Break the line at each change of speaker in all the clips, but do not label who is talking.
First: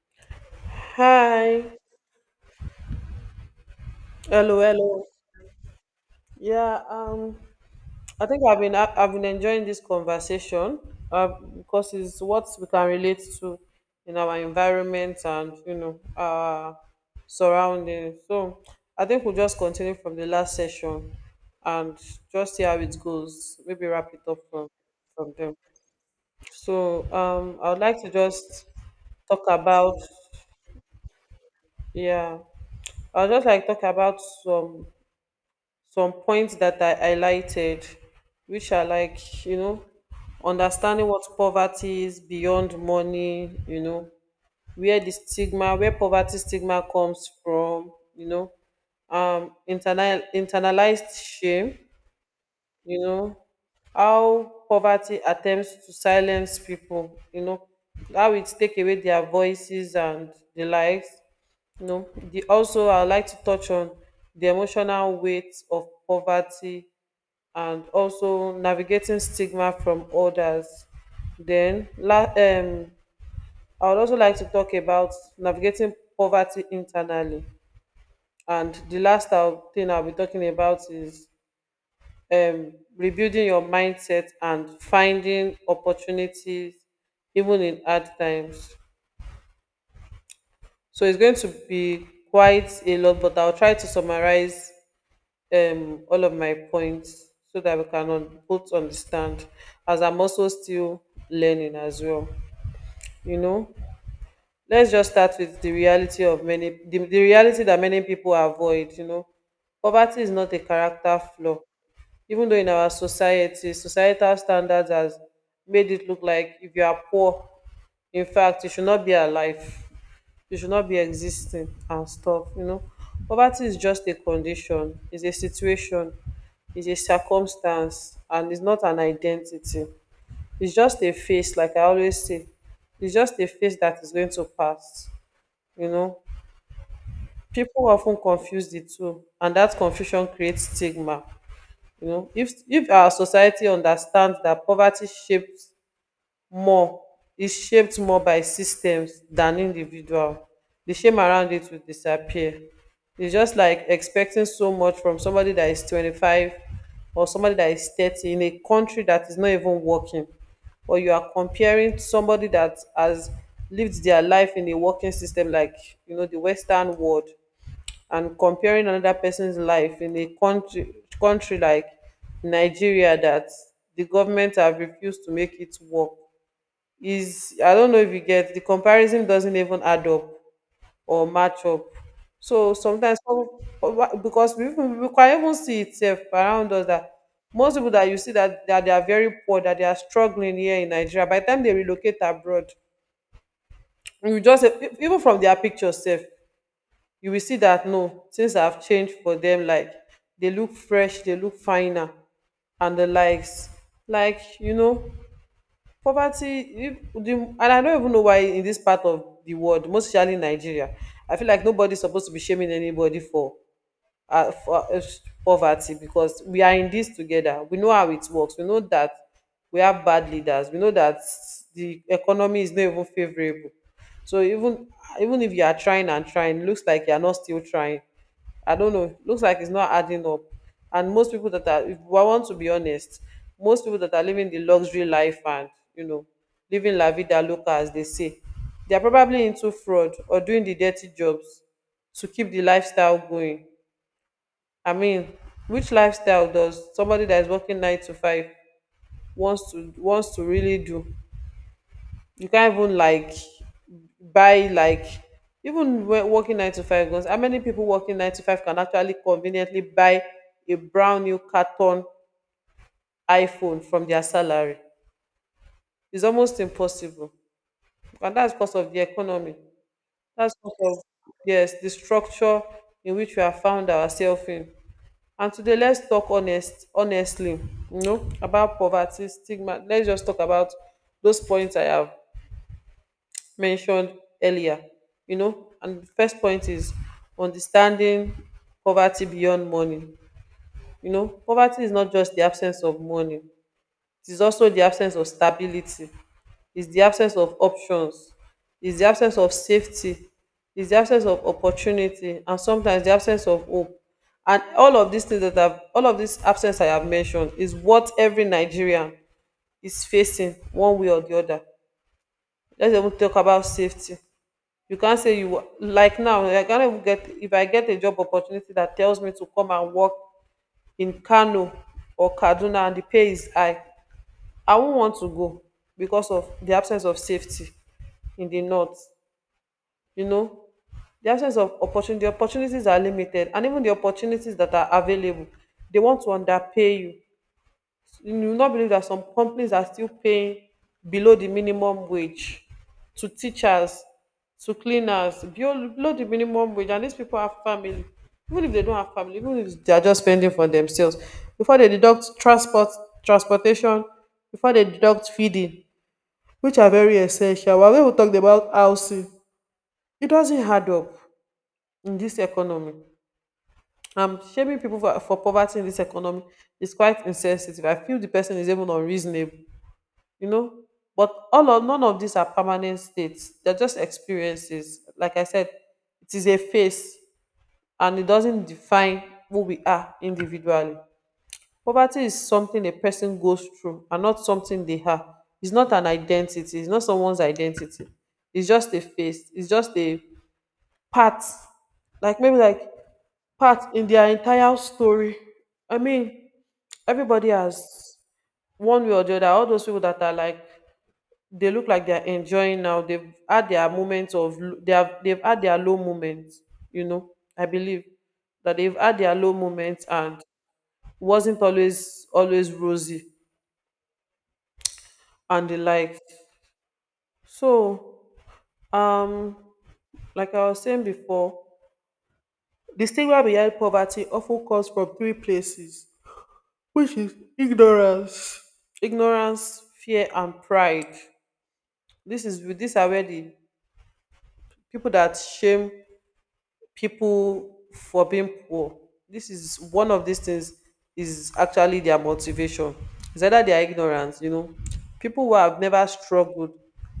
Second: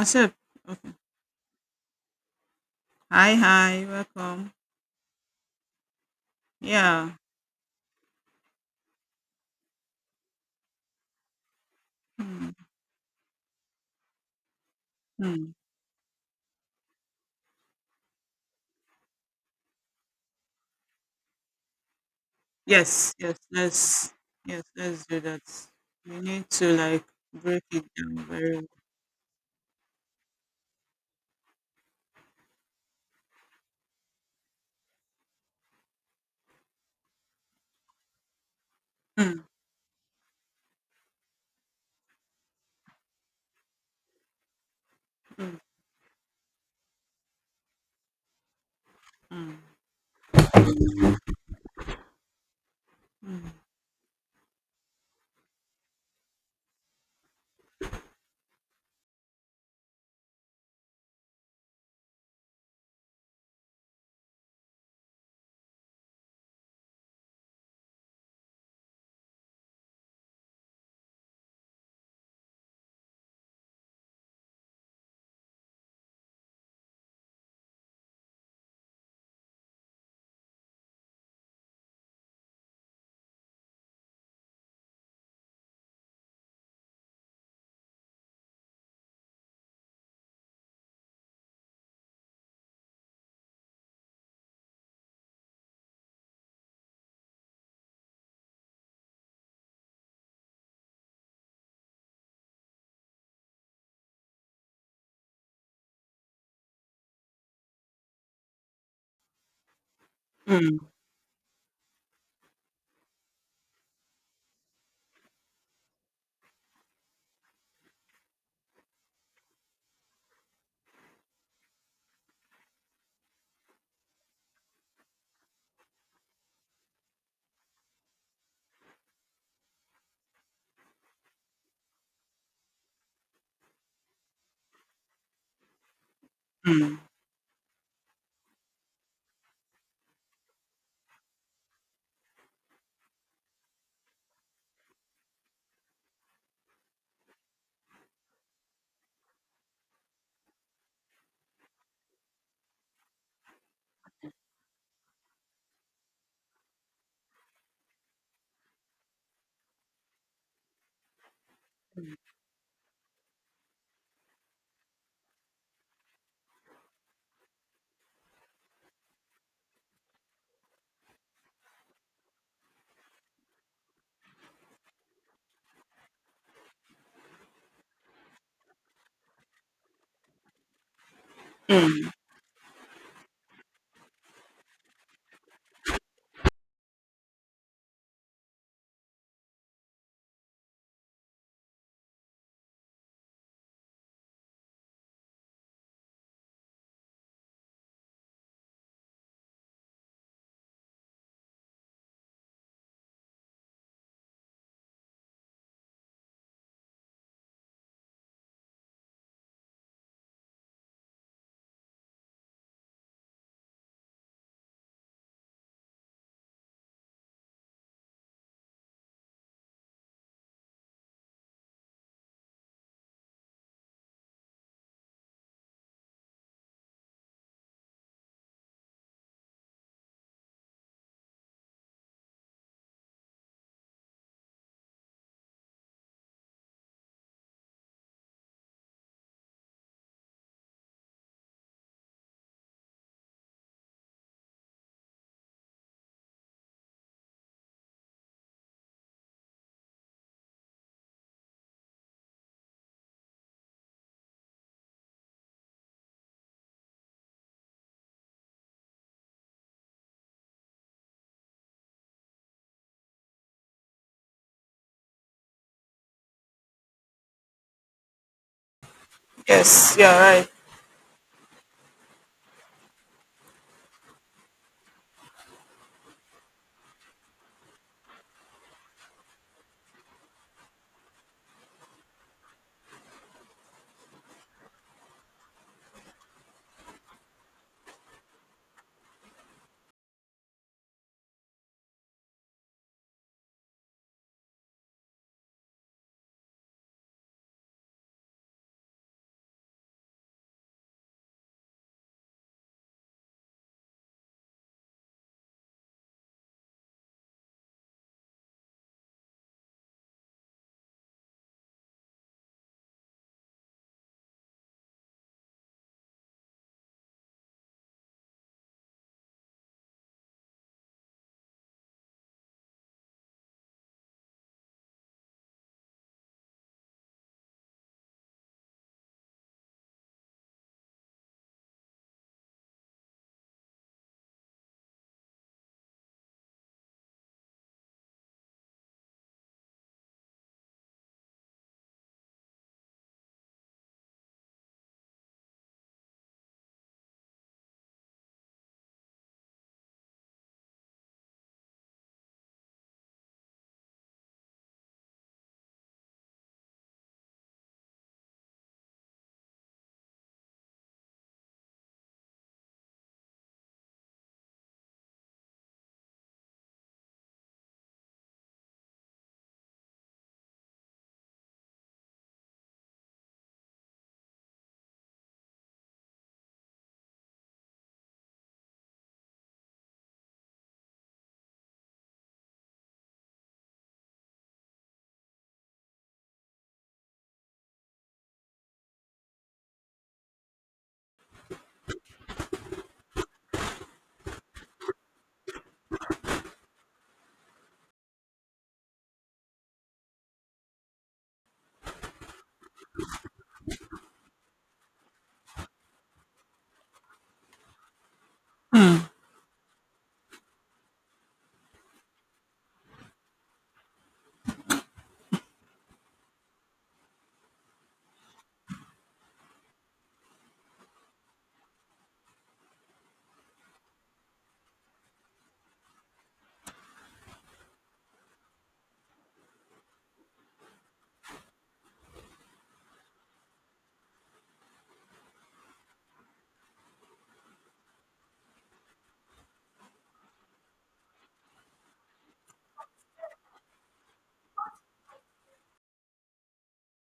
Accept. Okay.
Hi.
Hi, hi, welcome.
Hello, hello. Yeah,
Yeah.
um, I think I've been enjoying this conversation uh, because it's what
Hmm.
we can relate to in our environment
Hmm.
and you know our surroundings. So I think we'll just continue from the last session and just see how it
Yes,
goes. Maybe wrap it up
yes, let's do
from
that.
them.
We need to
So
like break
I would
it
like to
down very well.
just talk about yeah, I'll just like talk about some points that I highlighted, which are
Hmm.
like, you know, understanding what poverty is beyond money, you know, where the
Hmm.
stigma, where poverty stigma comes from, you know,
Hmm.
internal, internalized shame, you know, how poverty attempts to silence people, you know, how it take away their voices and the likes. You know, the also I like to touch on the emotional weight of poverty and also navigating stigma from others. Then, I would also like to talk about navigating poverty internally. And the thing I'll be talking about is rebuilding your mindset and finding opportunities even in hard times. So it's going to be quite a lot, but I'll try to summarize all of my points so that we can un- both understand as I'm also still learning as well, you know. Let's just start with the reality of the reality that many people avoid, you know. Poverty is not a
Hmm.
character flaw, even though in our society societal standards has made it look like if you are poor, in fact you should not be alive, you should not be existing and stuff, you know. Poverty is just a condition, it's a situation, it's a circumstance, and it's not an identity. It's just a face, like I always say, it's just a face that is going to pass, you know.
Hmm.
People often confuse the two and that confusion creates stigma, you know. If our society understands that poverty shapes more is shaped more by systems than individual, the shame around it will disappear. It's just like expecting so much from somebody that is 25 or somebody that is 30 in a country that is not even working, or you are comparing
Hmm.
somebody that has lived their life in a working system like, you know, the western world, and comparing another person's life in a country like Nigeria that the government have refused to make it work. Is, I don't know if you get the comparison, doesn't even add up or match up.
Hmm.
So sometimes because we can even see itself around us that most people that you see that, that they are very poor, that they are struggling here in Nigeria, by the time they relocate abroad, you just even from their pictures self, you will see that no, things have changed for them. Like they look fresh, they look finer and the likes. Like, you know, poverty, if the, and I don't even know why in this part of the world, most especially Nigeria, I feel like nobody's supposed to be shaming anybody for uh, for uh, poverty, because we are in this together. We know how it works. We know that we have bad leaders. We know that the economy is not even favorable. So even even if you are trying and trying, looks like you are not still trying. I don't know. Looks like it's not adding up. And most people that are, if I want to be honest, most people that are living the luxury life and, you know, living la vida loca as they say, they are probably into fraud or doing the dirty jobs to keep the lifestyle going. I mean, which lifestyle does somebody that is working nine to five wants to really do? You can't even like buy like even when working nine to five goes. How many people working nine to five can actually conveniently buy a brand new carton iPhone from their salary? It's almost impossible, and that's because of the economy.
Yes, yeah, right.
That's because of, yes, the structure in which we have found ourselves in. And today let's talk honest honestly, you know, about poverty, stigma. Let's just talk about those points I have mentioned earlier, you know. And the first point is understanding poverty beyond money. You know, poverty is not just the absence of money, it is also the absence of stability, is the absence of options, is the absence of safety, is the absence of opportunity, and sometimes the absence of hope. And all of these things that all of this absence I have mentioned is what every Nigerian is facing one way or the other. Let's even talk about safety. You can't say you wa- like now. I can't even get if I get a job opportunity that tells me to come and work in Kano or Kaduna and the pay is high. I won't want to go because of the absence of safety in the north. You know, the absence of opportunity, the opportunities are limited, and even the opportunities that are available, they want to underpay you. You will not believe that some companies are still paying below the minimum wage, to teachers, to cleaners, below the minimum wage, and these people have family. Even if they don't have family, even if they are just spending for themselves, before they deduct transportation, before they deduct feeding, which are very essential. While we will talk about housing, it doesn't add up in this economy. Shaming people for poverty in this economy is quite insensitive. I feel the person is even unreasonable, you know. But all of none of these are permanent states. They're just experiences. Like I said, it is a phase and it doesn't define who we are individually. Poverty is something a person goes through and not something they have. It's not an identity, it's not someone's identity. It's just a face, it's just a part, like maybe like part in their entire story. I mean, everybody has one way or the other. All those people that are like they look like they're enjoying now. They've had their low moments, you know. I believe that they've
Hmm.
had their low moments and wasn't always rosy and the likes. So, um, like I was saying before, the stigma behind poverty often comes from three places, which is ignorance, fear, and pride. This is these are where the people that shame people for being poor. This is one of these things is actually their motivation. It's either their ignorance, you know. People who have never struggled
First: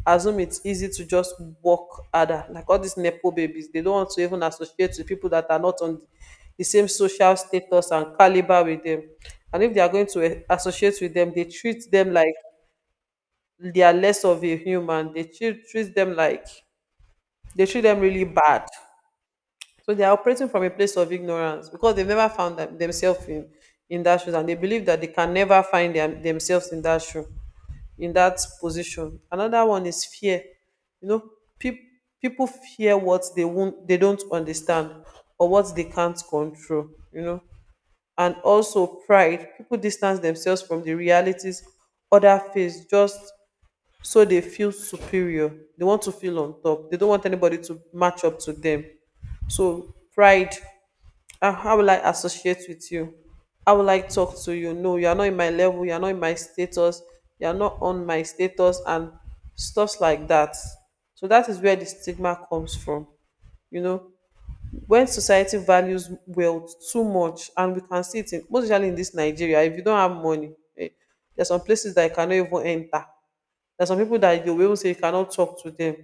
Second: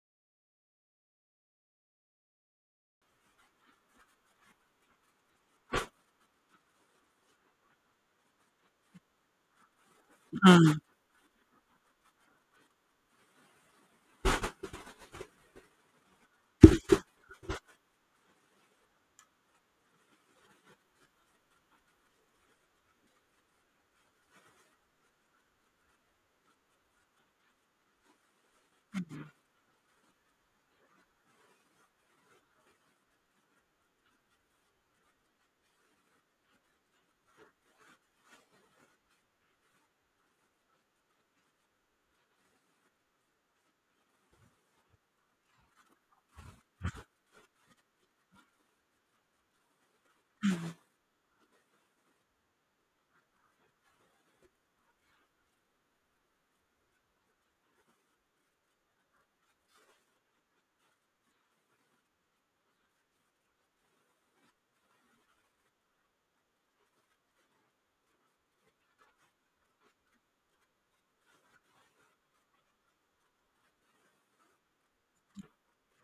assume it's easy to just work harder. Like all these Nepo babies, they don't want to even associate with people that are not on the same social status and caliber with them. And if they are going to
Hmm.
associate with them, they treat them like they are less of a human. They treat them like they treat them really bad. So they are operating from a place of ignorance because they've never found themselves in that shoes, and they believe that they can never find themselves in that shoe, in that position. Another one is fear. You know, peop people fear what they won't, they don't understand or what they can't control, you know. And also pride. People distance themselves from the realities other face just so they feel superior. They want to feel on top. They don't want anybody to match up to them. So pride,
Hmm.
ah, how will I associate with you, how will I talk to you, no, you are not in my level, you are not in my status, you are not on my status and stuffs like that. So that is where the stigma comes from, you know. When society values wealth too much, and we can see it in, most especially in this Nigeria, if you don't have money, eh, there are some places that you cannot even enter. There are some people that you will even say you cannot talk to them,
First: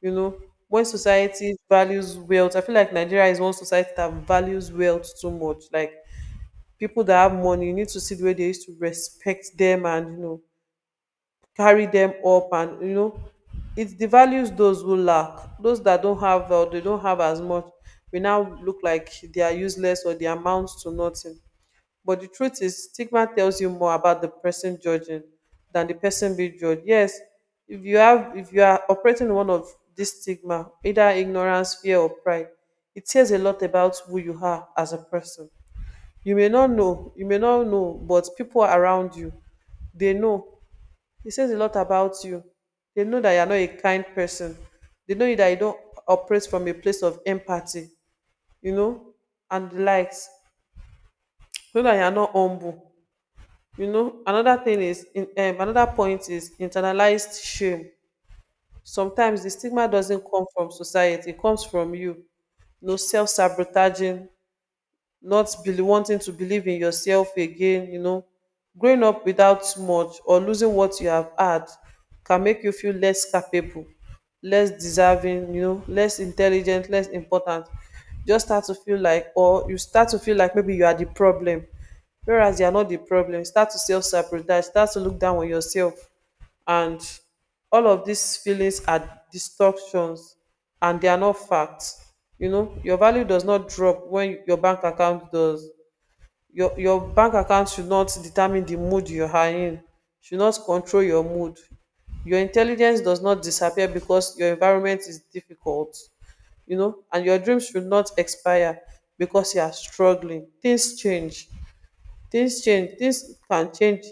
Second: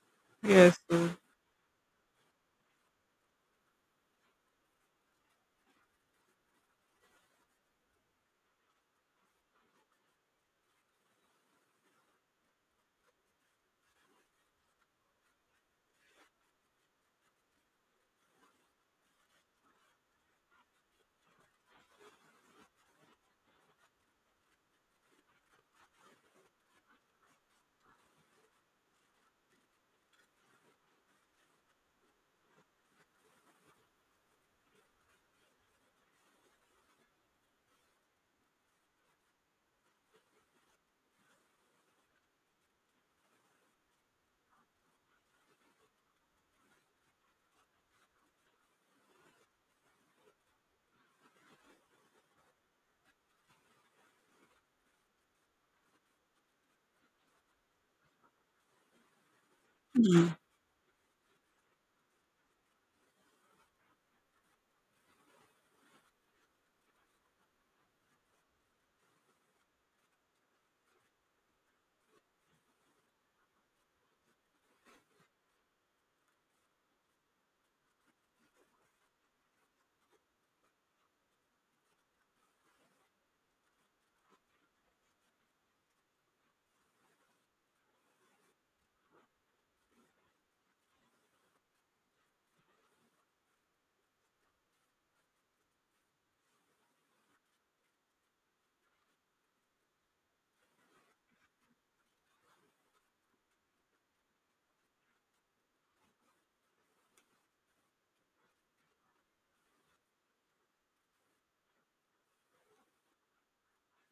you know.
Yes.
When
Oh.
society values wealth, I feel like Nigeria is one society that values wealth too much. Like people that have money, you need to see the way they used to respect them, and you know, carry them up, and you know, it devalues those who lack. Those that don't have or they don't have as much, we now look like they are useless or they amount to nothing. But the truth is, stigma tells you more about the person judging than the person being judged. Yes, if you have, if you are operating in one of this stigma, either ignorance, fear, or pride, it says a lot about who you are as a person. You may not know, you may not know, but people around you, they know. It says a lot about you. They know that you are not a kind person. They know that you don't operate from a place of empathy, you know, and the likes. Know that you are not humble. You know, another thing is another point is internalized shame. Sometimes the stigma doesn't
Hmm.
come from society, it comes from you. No, self-sabotaging, not bel- wanting to believe in yourself again, you know. Growing up without much or losing what you have had can make you feel less capable, less deserving, you know, less intelligent, less important. Just start to feel like, or you start to feel like maybe you are the problem, whereas you are not the problem. Start to self-sabotage, start to look down on yourself, and all of these feelings are distortions, and they are not facts. You know, your value does not drop when your bank account does. Your bank account should not determine the mood you are in, should not control your mood. Your intelligence does not disappear because your environment is difficult, you know, and your dreams should not expire because you are struggling. Things change, things can change.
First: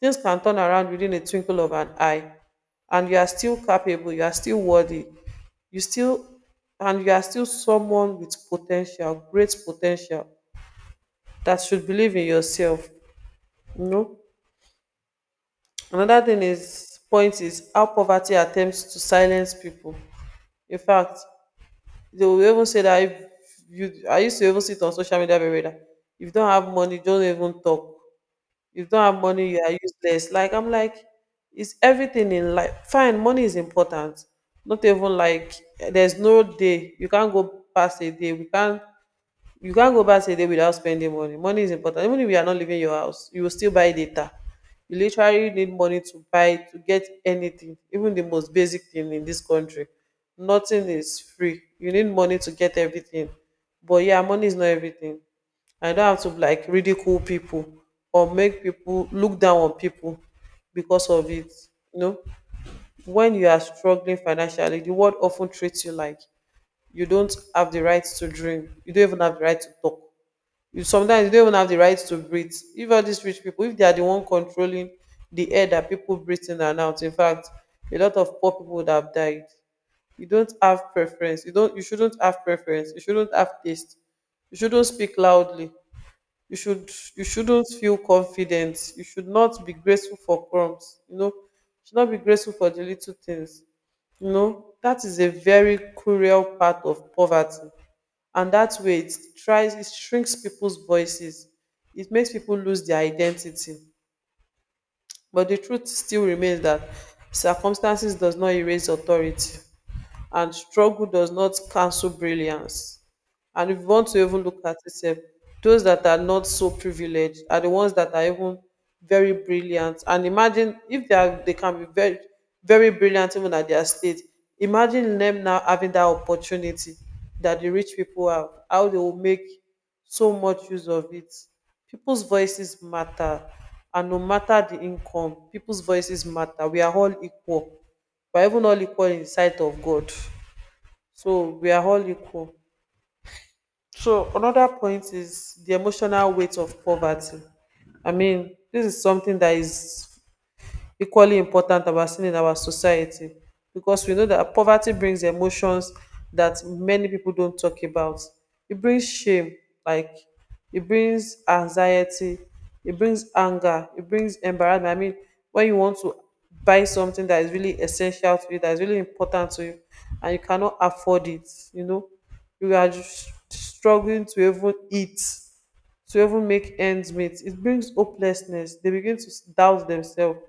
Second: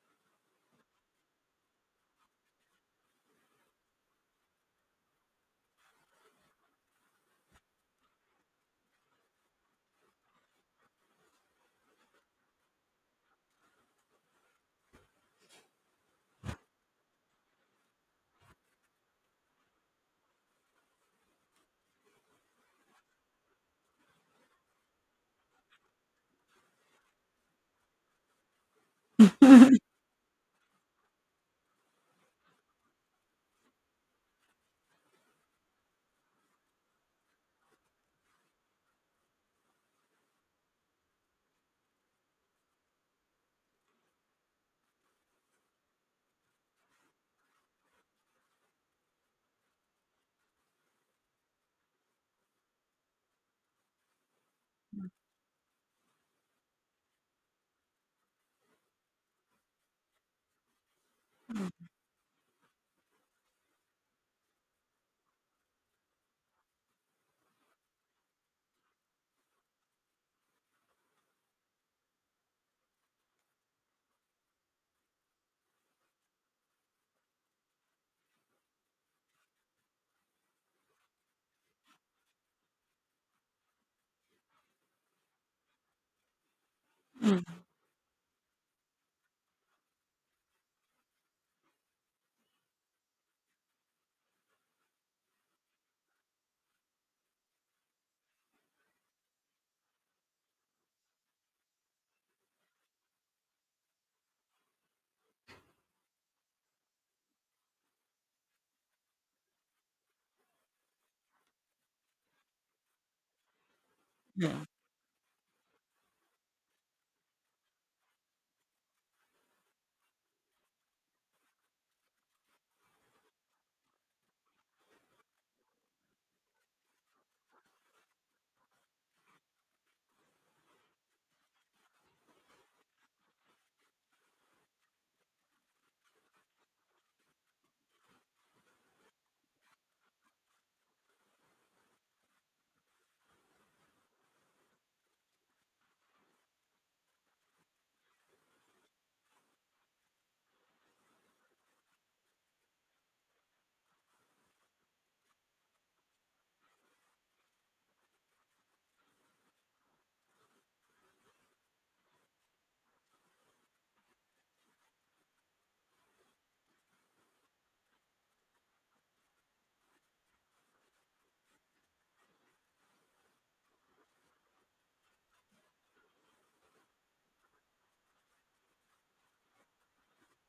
Things can turn around within a twinkle of an eye, and you are still capable, you are still worthy, you still, and you are still someone with potential, great potential, that should believe in yourself. You know, another thing is point is how poverty attempts to silence people. In fact, they will even say that, if you, I used to even see it on social media very well that if you don't have money, don't even talk. If you don't have money, you are useless. Like, I'm like, it's everything in life. Fine, money is important. Not even like, there's no day you can't go past, a day we can't you can't go back a day without spending money. Money is important. Even if you are not leaving your house, you will still buy data. You literally need money to buy to get anything, even the most basic thing in this country. Nothing is free. You need money to get everything. But yeah, money is not everything. I don't have to like ridicule people or make people look down on people because of it. You know, when you are struggling financially, the world often treats you like you don't have the right to dream, you don't even have the right to talk, you sometimes you don't even have the right to breathe. If all these rich people, if they are the one controlling the air that people breathe in and out, in fact, a lot of poor people would have died. You don't have preference, you shouldn't have preference, you shouldn't have taste, you shouldn't speak loudly, you
Hmm.
shouldn't feel confident, you should not be grateful for crumbs, you know, you should not be grateful for the little things. You know, that is a very cruel part of poverty. And that way, it shrinks people's voices, it makes people lose their identity. But the truth still remains that circumstances does not erase authority, and struggle does not cancel brilliance. And if you want to even look
Yeah.
at it, sef, those that are not so privileged are the ones that are even very brilliant. And imagine if they are, they can be very, very brilliant even at their state. Imagine them now having that opportunity that the rich people have, how they will make so much use of it. People's voices matter. And no matter the income, people's voices matter. We are all equal. We are even all equal in the sight of God. So we are all equal. So another point is the emotional weight of poverty. I mean, this is something that is equally important about seen in our society, because we know that poverty brings emotions that many people don't talk about. It brings shame, like it brings anxiety, it brings anger, it brings embarrassment. I mean, when you want to buy something that is really essential to you, that is really important to you, and you cannot afford it, you know, you are just struggling to even eat, to even make ends meet. It brings hopelessness. They begin to doubt themselves.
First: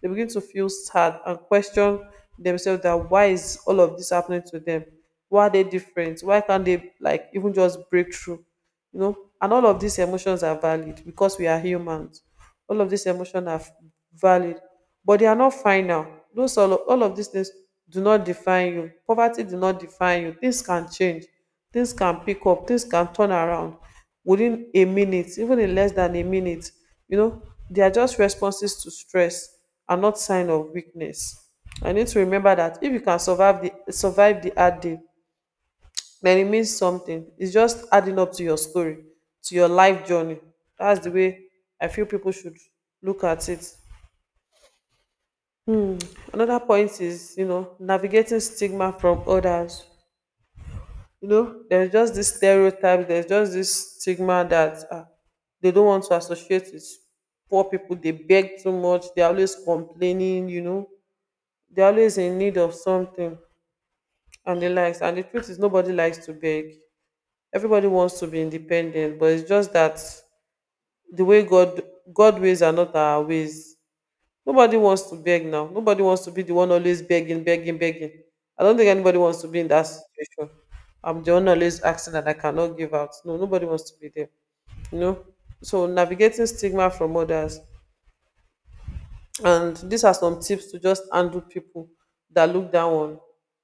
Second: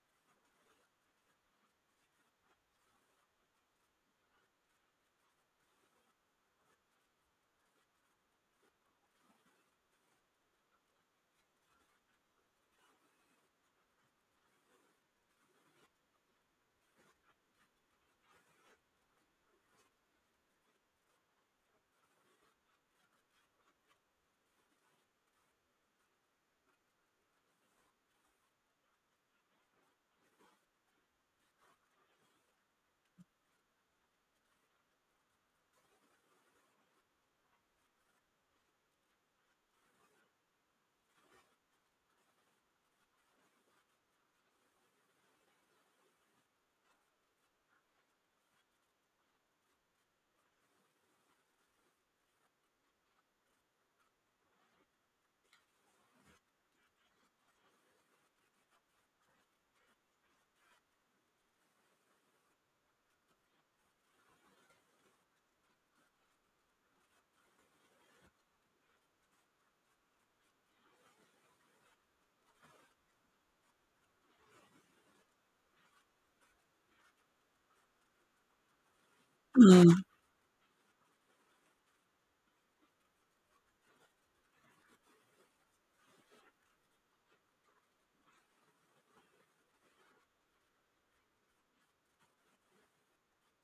They begin to feel sad and question themselves that why is all of this happening to them? Why are they different? Why can't they like even just break through? You know, and all of these emotions are valid because we are humans. All of these emotions are valid, but they are not final. All of these things do not define you. Poverty do not define you. Things can change, things can pick up, things can turn around within a minute, even in less than a minute, you know. They are just responses to stress, and not sign of weakness. I need to remember that if you can survive the hard day, then it means something. It's just adding up to your story, to your life journey. That's the way I feel people should look at it. Another point is, you know, navigating stigma from others. You know, there's just this stereotype, there's just this stigma that they don't want to associate with poor people. They beg too much, they're always complaining, you know, they're always in need of something and the likes. And the truth is, nobody likes to beg. Everybody wants to be independent, but it's just that the way God ways are not our ways. Nobody wants to beg now. Nobody wants to be the one always begging, begging, begging. I don't think anybody wants to be in that
Hmm.
situation. I'm the one always asking that I cannot give out. No, nobody wants to be there. You know? So navigating stigma from others. And these are some tips to just handle people that look down on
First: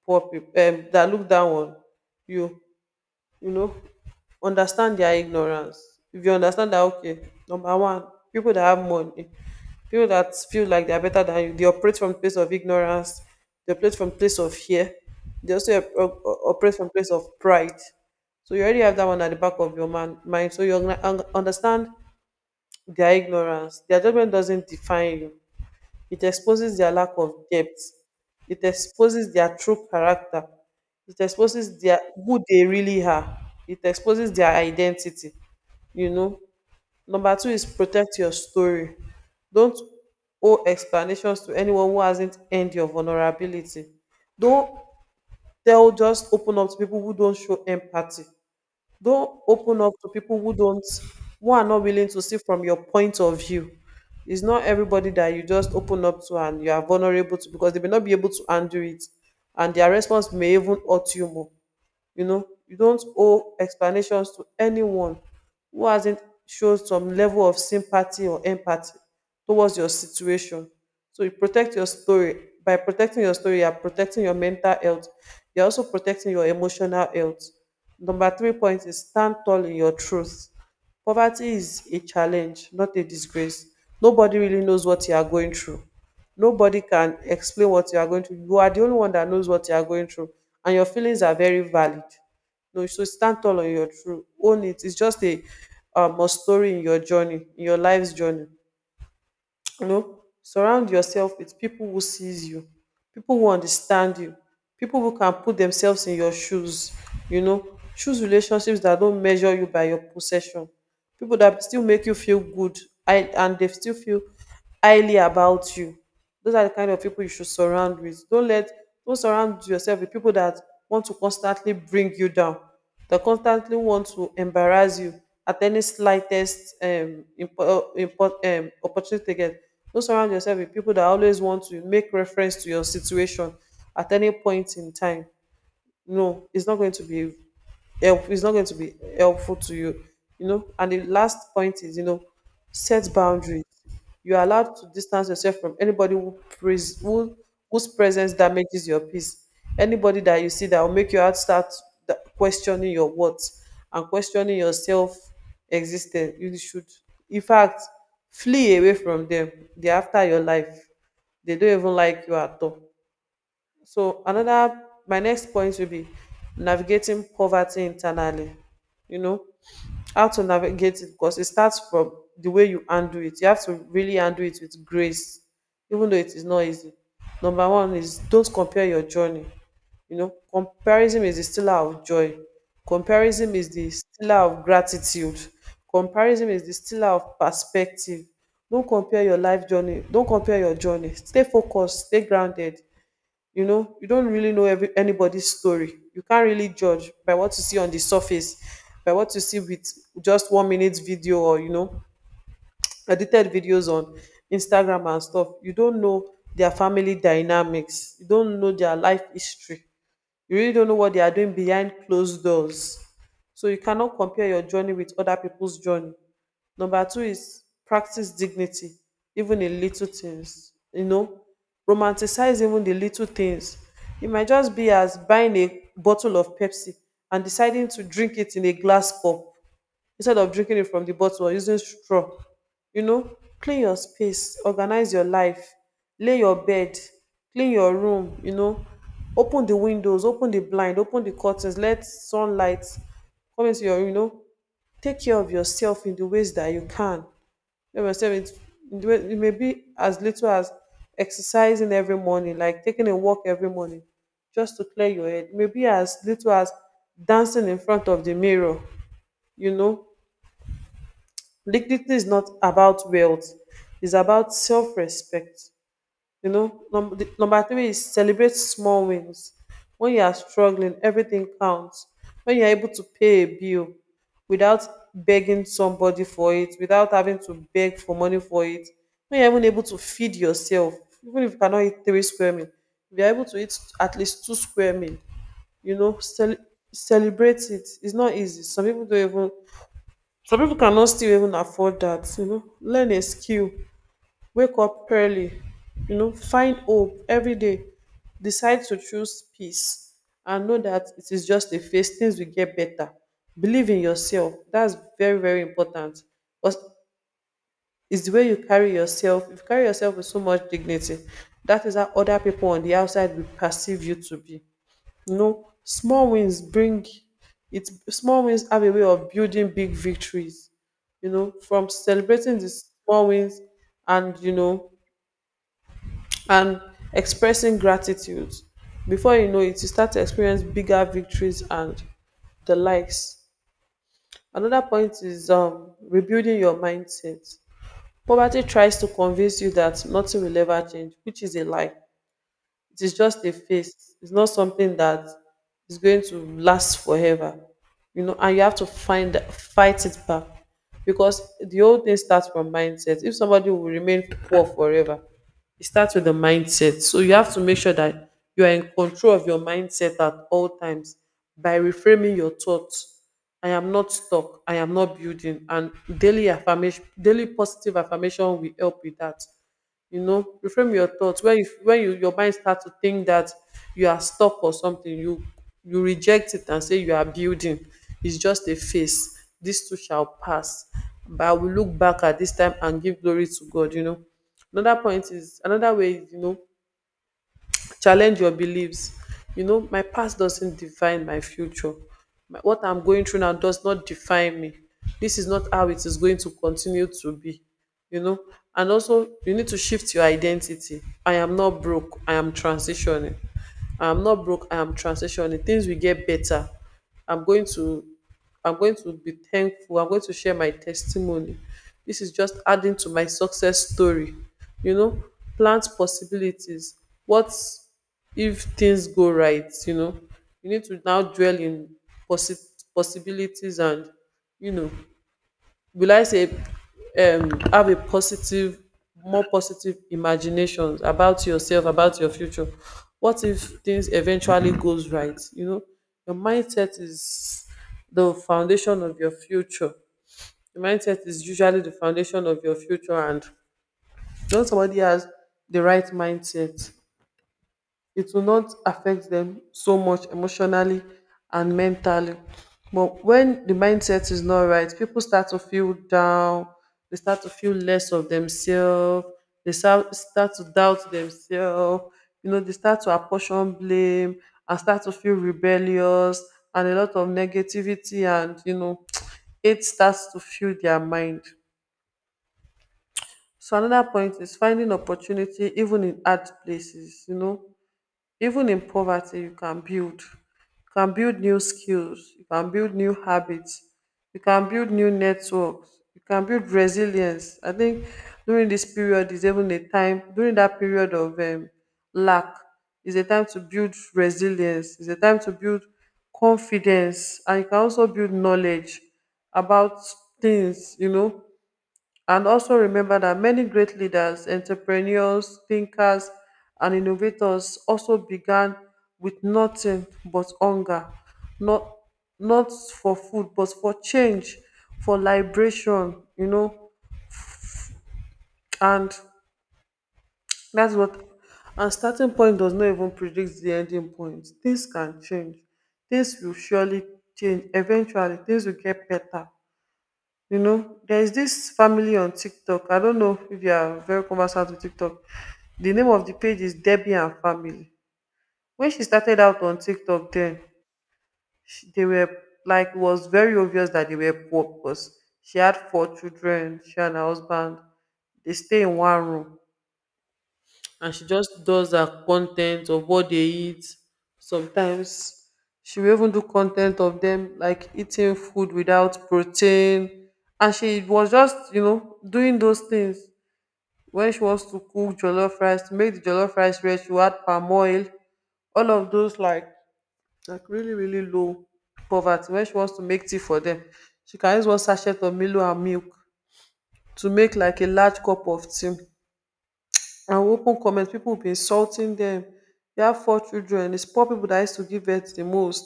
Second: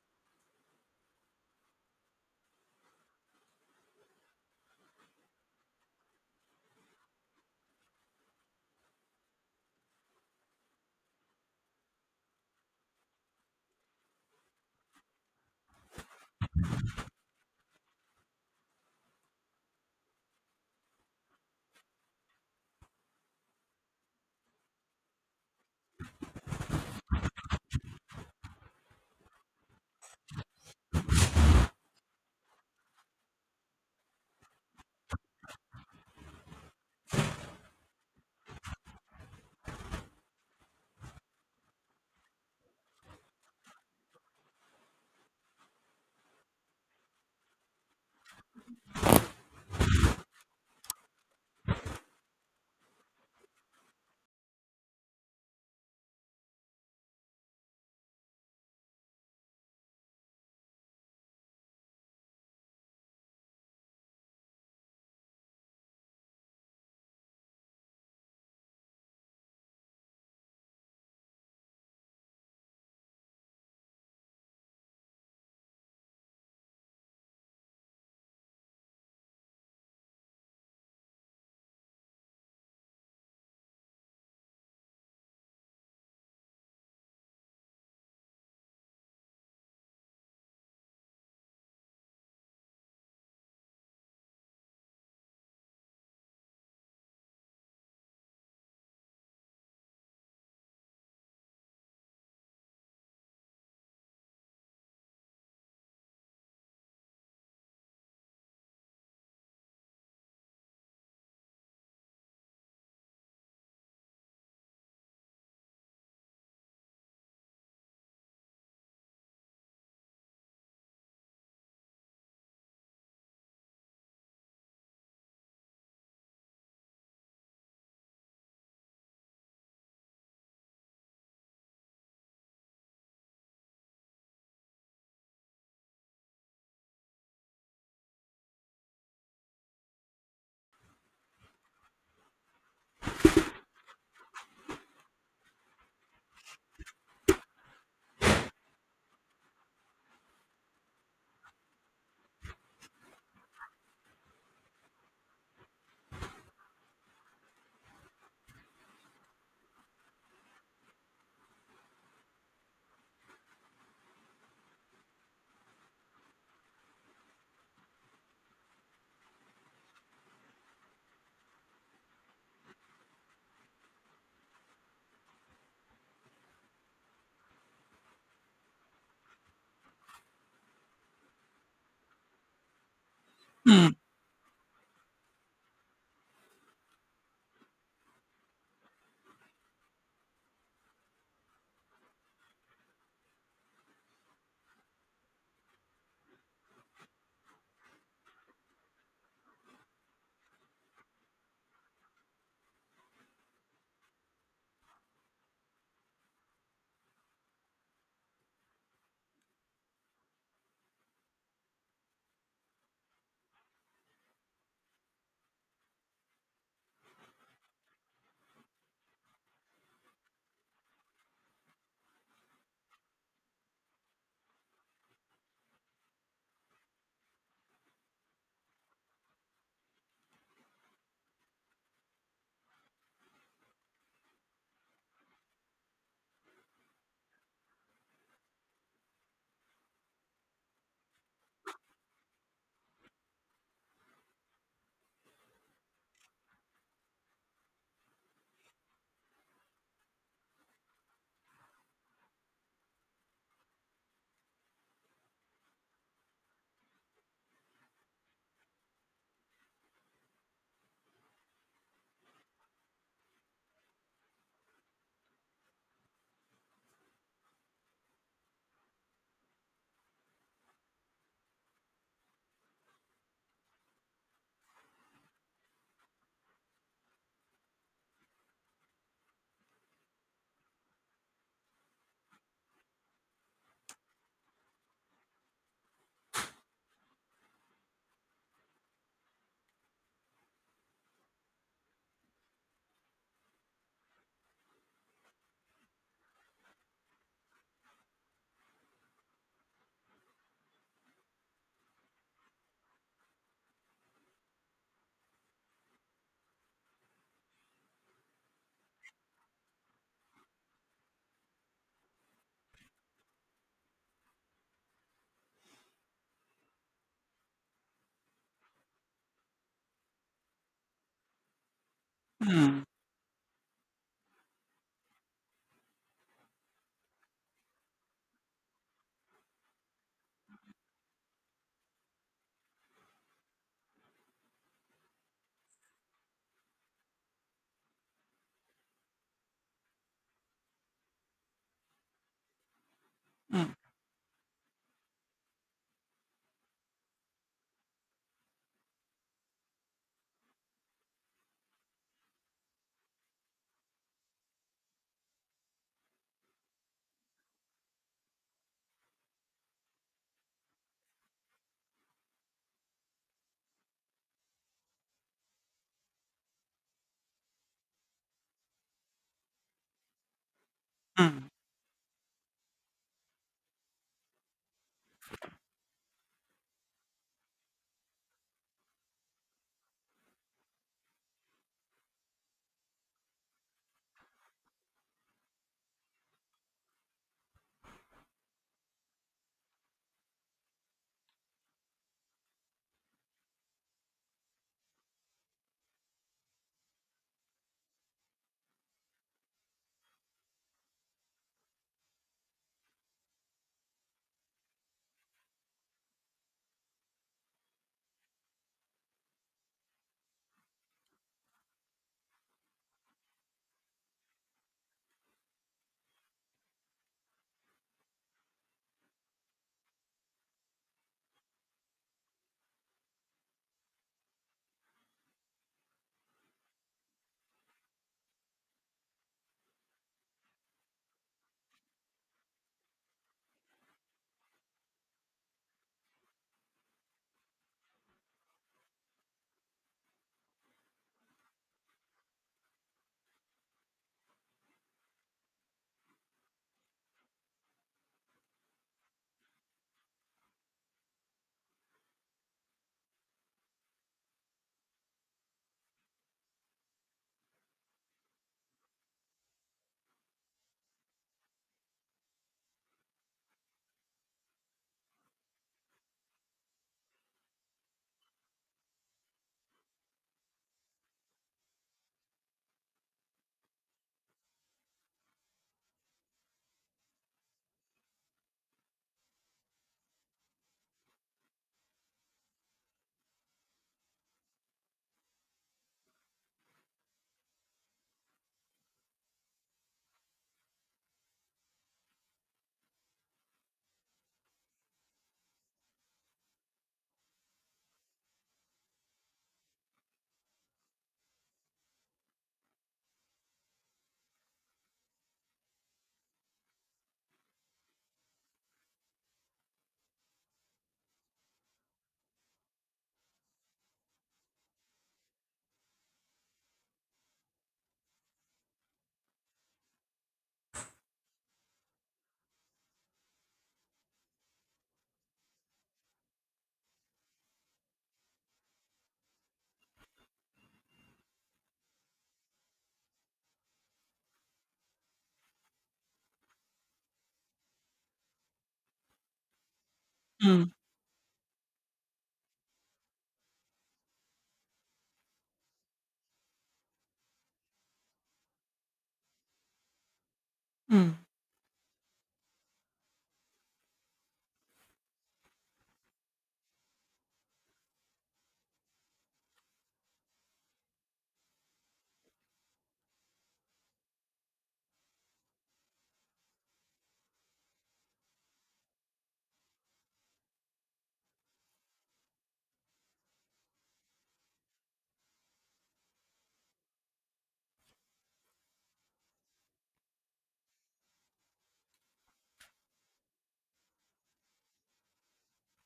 poor people, that look down on you, you know. Understand their ignorance. If you understand that, okay, number one, people that have money, people that feel like they're better than you, they operate from place of ignorance, they operate from place of fear, they also operate from place of pride. So you already have that one at the back of your mind, so you understand their ignorance. Their judgment doesn't define you, it exposes their lack of depth. It exposes their true character. It exposes their who they really are. It exposes their identity. You know. Number two is protect your story. Don't owe explanations to anyone who hasn't earned your vulnerability. Don't tell just open up to people who don't show empathy, don't open up to people who are not willing to see from your point of view. It's not everybody that you just open up to and you are vulnerable to, because they may not be able to undo it, and their response may even hurt you more. You know, you don't owe explanations to anyone who hasn't shown some level of sympathy or empathy towards your situation. So you protect your story. By protecting your story, you're protecting your mental health, you're also protecting your emotional health. Number three point is stand tall in your truth. Poverty is a challenge, not a disgrace. Nobody really knows what you are going through, nobody can explain what you are going through. You are the only one that knows what you are going through, and your feelings are very valid. No, so stand tall on your truth, own it. It's just a, a story in your journey, in your life's journey. You know, surround yourself with people who sees you, people who understand you, people who can put themselves in your shoes. You know, choose relationships that don't measure you by your possession, people that still make you feel good, and they still feel highly about you. Those are the kind of people you should surround with. Don't surround yourself with people that want to constantly bring you down, they constantly want to embarrass you at any slightest opportunity they get. Don't surround yourself with people that always want to make reference to your situation at any point in time. No, it's not going to be help it's not going to be helpful to you, you know. And the last point is, you know, set boundaries. You're allowed to distance yourself from anybody who whose presence damages your peace. Anybody that you see that will make your heart start questioning your worth, and questioning your self existence, you should, in fact, flee away from them. They're after your life, they don't even like you at all. So another my next point will be navigating poverty internally. You know, how to navigate it, because it starts from the way you undo it. You have to really undo it with grace, even though it is not easy. Number one is don't compare your journey. Comparison is the stealer of joy. Comparison is
Hmm.
the stealer of gratitude. Comparison is the stealer of perspective. Don't compare your life journey. Don't compare your journey. Stay focused. Stay grounded. You don't really know every, anybody's story. You can't really judge by what you see on the surface, by what you see with just 1-minute video, or edited videos on Instagram and stuff. You don't know their family dynamics, you don't know their life history, you really don't know what they are doing behind closed doors. So you cannot compare your journey with other people's journey. Number two is practice dignity, even in little things. Romanticize even the little things. It might just be as buying a bottle of Pepsi and deciding to drink it in a glass cup instead of drinking it from the bottle or using straw. Clean your space, organize your life, lay your bed, clean your room, open the windows, open the blind, open the curtains, let sunlight come into your, take care of yourself in the ways that you can. Let yourself in the way, it may be as little as exercising every morning, like taking a walk every morning, just to clear your head. Maybe as little as dancing in front of the mirror, you know, dignity is not about wealth, it's about self respect. Number three is celebrate small wins. When you are struggling, everything counts. When you are able to pay a bill without begging somebody for it, without having to beg for money for it, when you're even able to feed yourself, even if you cannot eat three square meal, if you're able to eat at least two square meal, you know, celebrate it. It's not easy. Some people don't even, some people cannot still even afford that, you know. Learn a skill, wake up early, you know. Find hope every day, decide to choose peace, and know that it is just a phase, things will get better. Believe in yourself. That's very very important. Cause its the way you carry yourself, if you carry yourself with so much dignity, that is how other people on the outside will perceive you to be, you know. Small wins bring it, small wins have a way of building big victories, you know, from celebrating the
Hmm.
small wins and you know and expressing gratitude, before you know it you start to experience bigger victories and the likes. Another point is rebuilding your mindset. Poverty tries to convince you that nothing will ever change, which is a lie. It is just a
Hmm.
phase. It's not something that is going to last forever. You know, and you have to find fight it back. Because the whole thing starts from mindset. If somebody will remain poor forever, it starts with the mindset. So you have to make sure that you are in control of your mindset at all times by reframing your thoughts. I am not stuck. I am not building. And daily affirmation, daily positive affirmation will help with that. You know, reframe your thoughts
Hmm.
when your mind starts to think that you are stuck or something, you reject it and say you are building, it's just a phase, this too shall pass, but I will look back at this time and give glory to God, you know. Another point is another way is, you know, challenge your beliefs. You know, my past doesn't define my future. What I'm going through now does not define me, this is not how it is going to continue to be, you know. And also you need to shift your identity. I am not broke, I am transitioning. I am not broke, I am transitioning, things will get better. i'm going to I'm going to be thankful, I'm going to share my testimony, this is just adding to my success story, you know. Plant possibilities. What if things go right, you know. You need to now dwell in possi- possibilities and, you know, will I say, have a positive, more positive imaginations about yourself, about your future. What if things eventually goes right? You know, your mindset is the foundation of your future. Your mindset is usually the foundation of your future and when somebody has the right mindset, it will not affect them so much emotionally and mentally. But when the mindset is not right, people start to feel down, they start to feel less of themselves, they start to doubt themselves, they start to apportion blame and start to feel rebellious and a lot of negativity and, it starts to fill their mind. So another point is finding opportunity even in hard places, even in poverty, you can build. You can build new skills. You can build new habits. You can build new networks. You can build resilience. I think during this period is even a time, during that period of lack, is a time to build resilience. Is a time to build confidence. And you can also build knowledge about things, and also remember that many great leaders, entrepreneurs, thinkers, and innovators also began with nothing but hunger, not not for food, but for change, for liberation, you know. And that's what, and starting point does not even predict the ending point. Things can change. Things will surely change. Eventually, things will get better. You know, there is this family on TikTok. I don't know if you are very conversant with TikTok. The name of the page is Debbie and Family. When she started out on TikTok, then
Hmm.
she, they were, like it was very obvious that they were poor because she had four children. She and her husband, they stay in one room,
Hmm.
and she just does her content of what they eat, sometimes she will even do content of them like eating food without protein, and she was just you know doing those things. When she wants to cook jollof rice, to make the jollof rice rich she will add palm oil, all of those, like like really low poverty. When she wants to make tea for them, she can use one sachet of milo and milk to make like a large cup of tea, and open comment pipu be insulting them. E have four children. It's poor people that used to give birth the most.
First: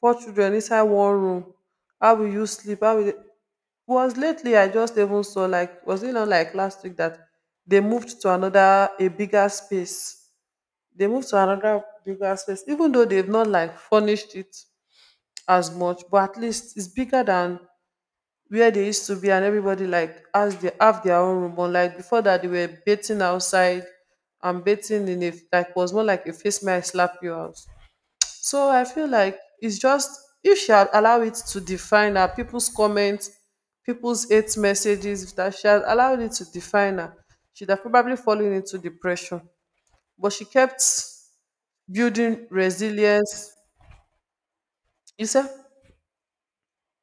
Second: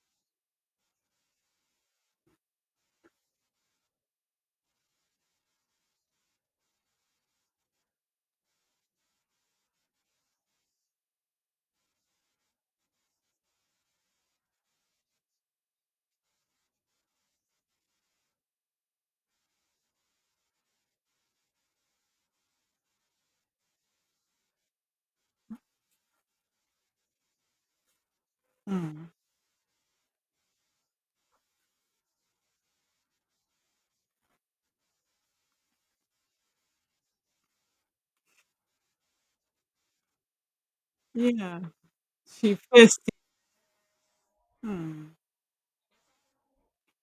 Four children inside one room, how will you sleep, how will dey. Was lately I just even saw like, was it not like last week that they moved to another a bigger space. They moved to another bigger space, even though they've not like furnished it as much, but at least it's bigger than where they used to be, and everybody like has, they have their own room, but like before that they were bathing outside, and bathing in a like was more like a face mask slap you out. So I feel
Hmm.
like it's just, if she had allow it to define her, people's comments, people's hate messages, if that she had allowed it to define her, she'd have probably fallen into depression, but she kept
Yeah.
building
She faced
resilience.
it. Hmm.
You said,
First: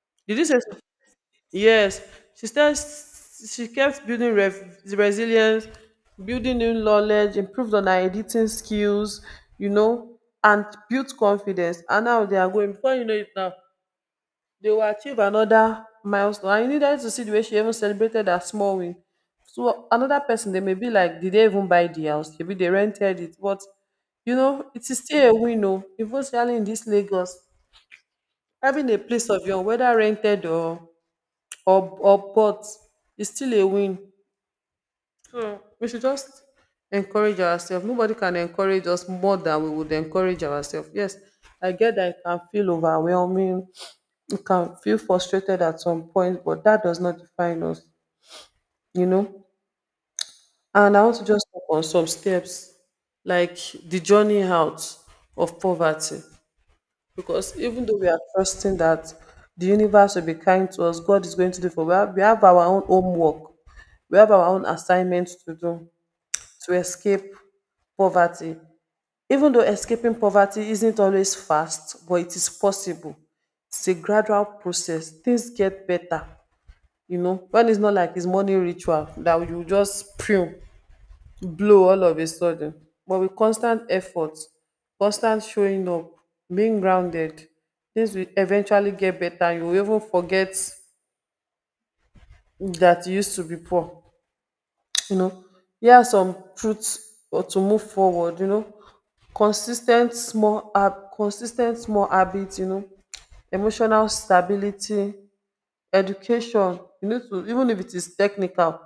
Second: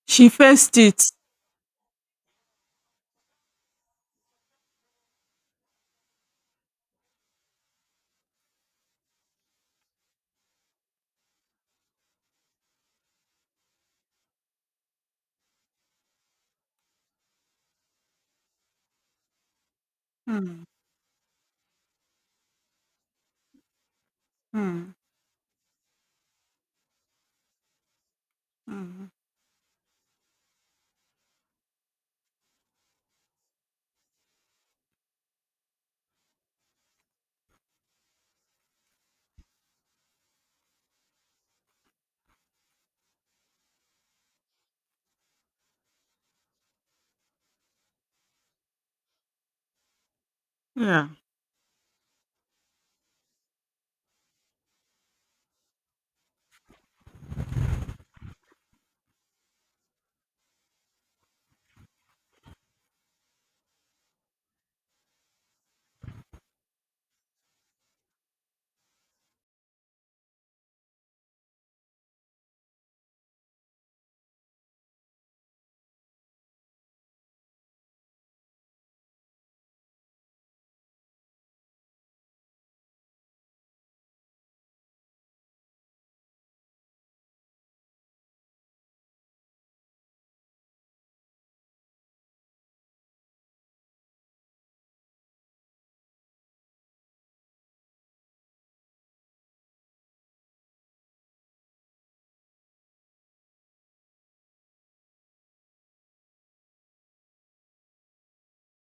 She
did you say
faced
so?
it.
Yes, she says she kept building resilience, building new knowledge, improved on her editing skills, and built confidence. And now they are going, before you know it now, they will achieve another milestone. And you needed to see the way she even celebrated her small win. So another person, they may be like, did they even buy the house? Maybe they rented it. But, you know, it
Hmm.
is still a win, oh, even especially in this Lagos. Having a
Mm.
place of your own, whether rented or or but it's still a win. So we should just encourage ourselves. Nobody can encourage us more than we would encourage ourselves. Yes, I get that it can feel overwhelming, it can feel frustrated at some point, but that does not define us, you know. And I
Yeah,
want to just talk on some steps like the journey out of poverty. Because even though we are trusting that the universe will be kind to us, God is going to do for we have our own homework, we have our own assignments to do to escape poverty. Even though escaping poverty isn't always fast, but it is possible. It's a gradual process. Things get better, you know. When it's not like it's morning ritual that you just pray blow all of a sudden, but with constant effort, constant showing up, being grounded, things will eventually get better and you will even forget that you used to be poor, you know. Here are some truths or to move forward, you know, consis ten t small habit, you know, emotional stability. Education, you need to, even if it is technical,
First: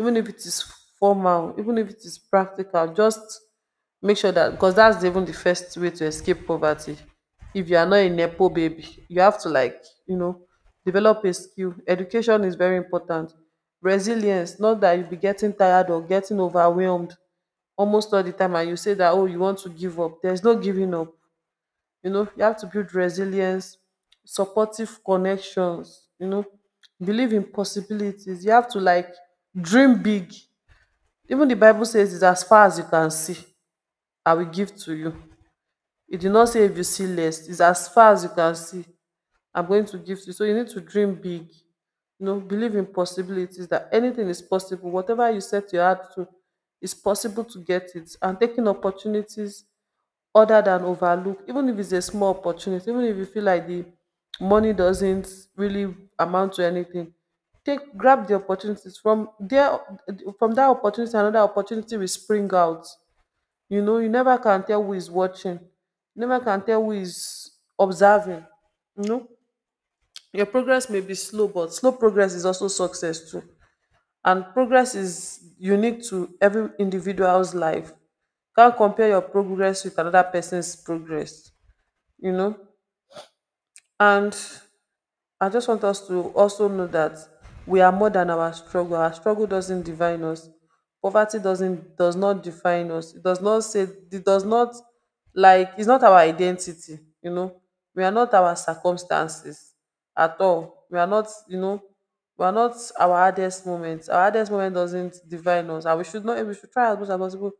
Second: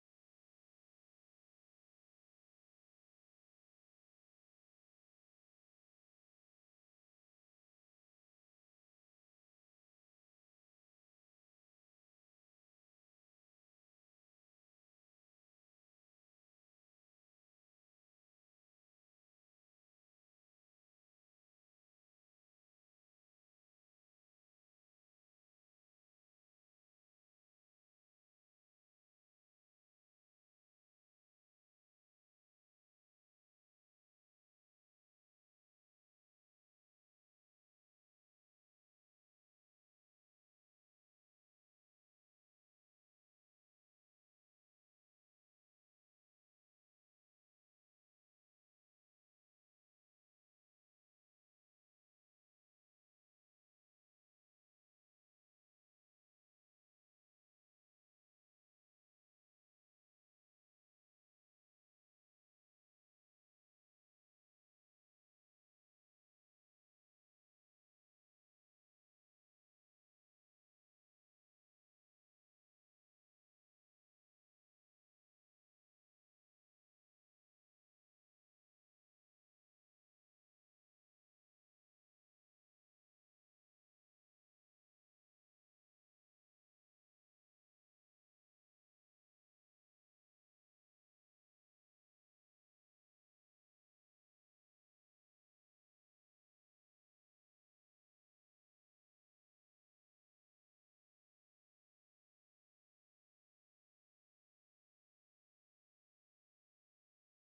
even if it is formal, even if it is practical, just make sure that, because that's even the first way to escape poverty. If you are not a Nepo baby, you have to like, you know, develop a skill. Education is very important. Resilience, not that you be getting tired or getting overwhelmed almost all the time and you say that, oh, you want to give up. There's no giving up. You know, you have to build resilience, supportive connections, you know, believe in possibilities. You have to like dream big. Even the Bible says it's as far as you can see, I will give to you. It did not say if you see less, it's as far as you can see, I'm going to give to you. So you need to dream big. You know, believe in possibilities that anything is possible. Whatever you set your heart to, it's possible to get it. And taking opportunities other than overlook, even if it's a small opportunity, even if you feel like the money doesn't really amount to anything, take grab the opportunities from there, from that opportunity another opportunity will spring out, you know. You never can tell who is watching, you never can tell who is observing, you know. Your progress may be slow but slow progress is also success too, and progress is unique to every individual's life. Can't compare your progress with another person's progress, you know. And I just want us to also know that we are more than our struggle, our struggle doesn't define us, poverty doesn't does not define us, it does not say it does not, like it's not our identity, you know. We are not our circumstances at all, we are not, you know, we are not our hardest moment, our hardest moment doesn't define us, and we should not, we should try as much as possible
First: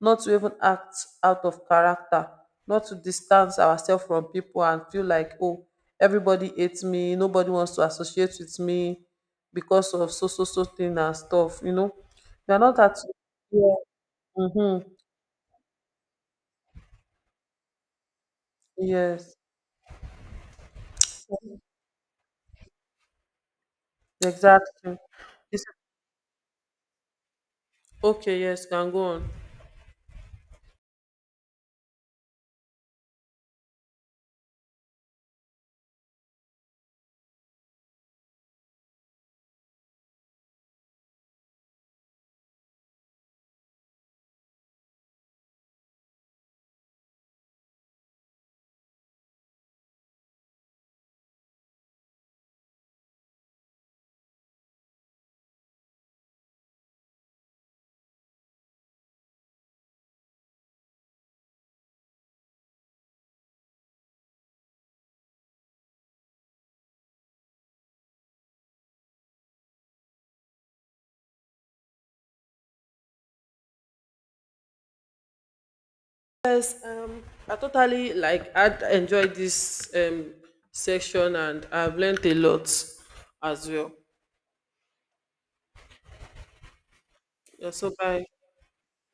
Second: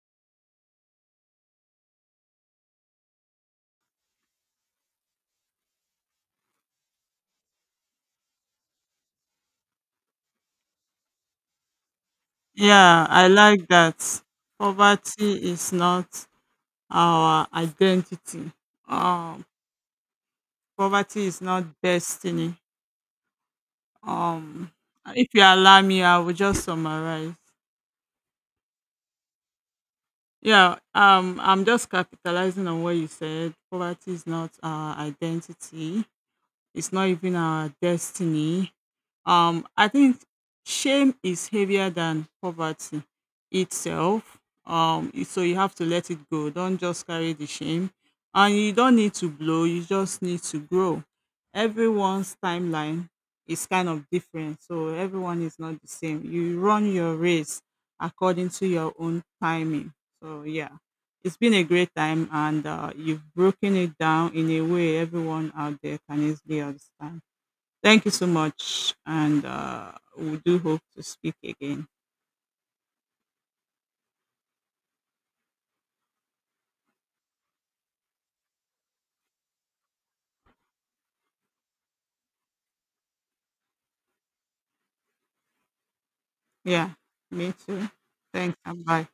not to even act out of character, not to distance ourselves from people and feel like, oh, everybody hates me, nobody wants to associate with me because of so so so thing and stuff, you know. You are not at,
yeah, I like
yeah.
that.
Mm-hmm.
Poverty is not our identity.
Yes,
Um, Poverty is not destiny. Um,
exactly.
if you
It's,
allow me, I will just summarize.
okay, yes, can go on.
Yeah, I'm just capitalizing on what you said. Poverty is not our identity. It's not even our destiny. I think shame is heavier than poverty itself. So you have to let it go. Don't just carry the shame, and you don't need to blow. You just need to grow. Everyone's timeline is kind of different, so everyone is not the same. You run your race according to your own timing. So yeah. It's been a great time, and you've broken it down in a way everyone out there can easily understand. Thank you so much, and we do hope to speak again.
Yes, I totally like I enjoyed this section and I've learned a lot as well.
Yeah, me
Yeah,
too.
so bye.
Thanks, and bye.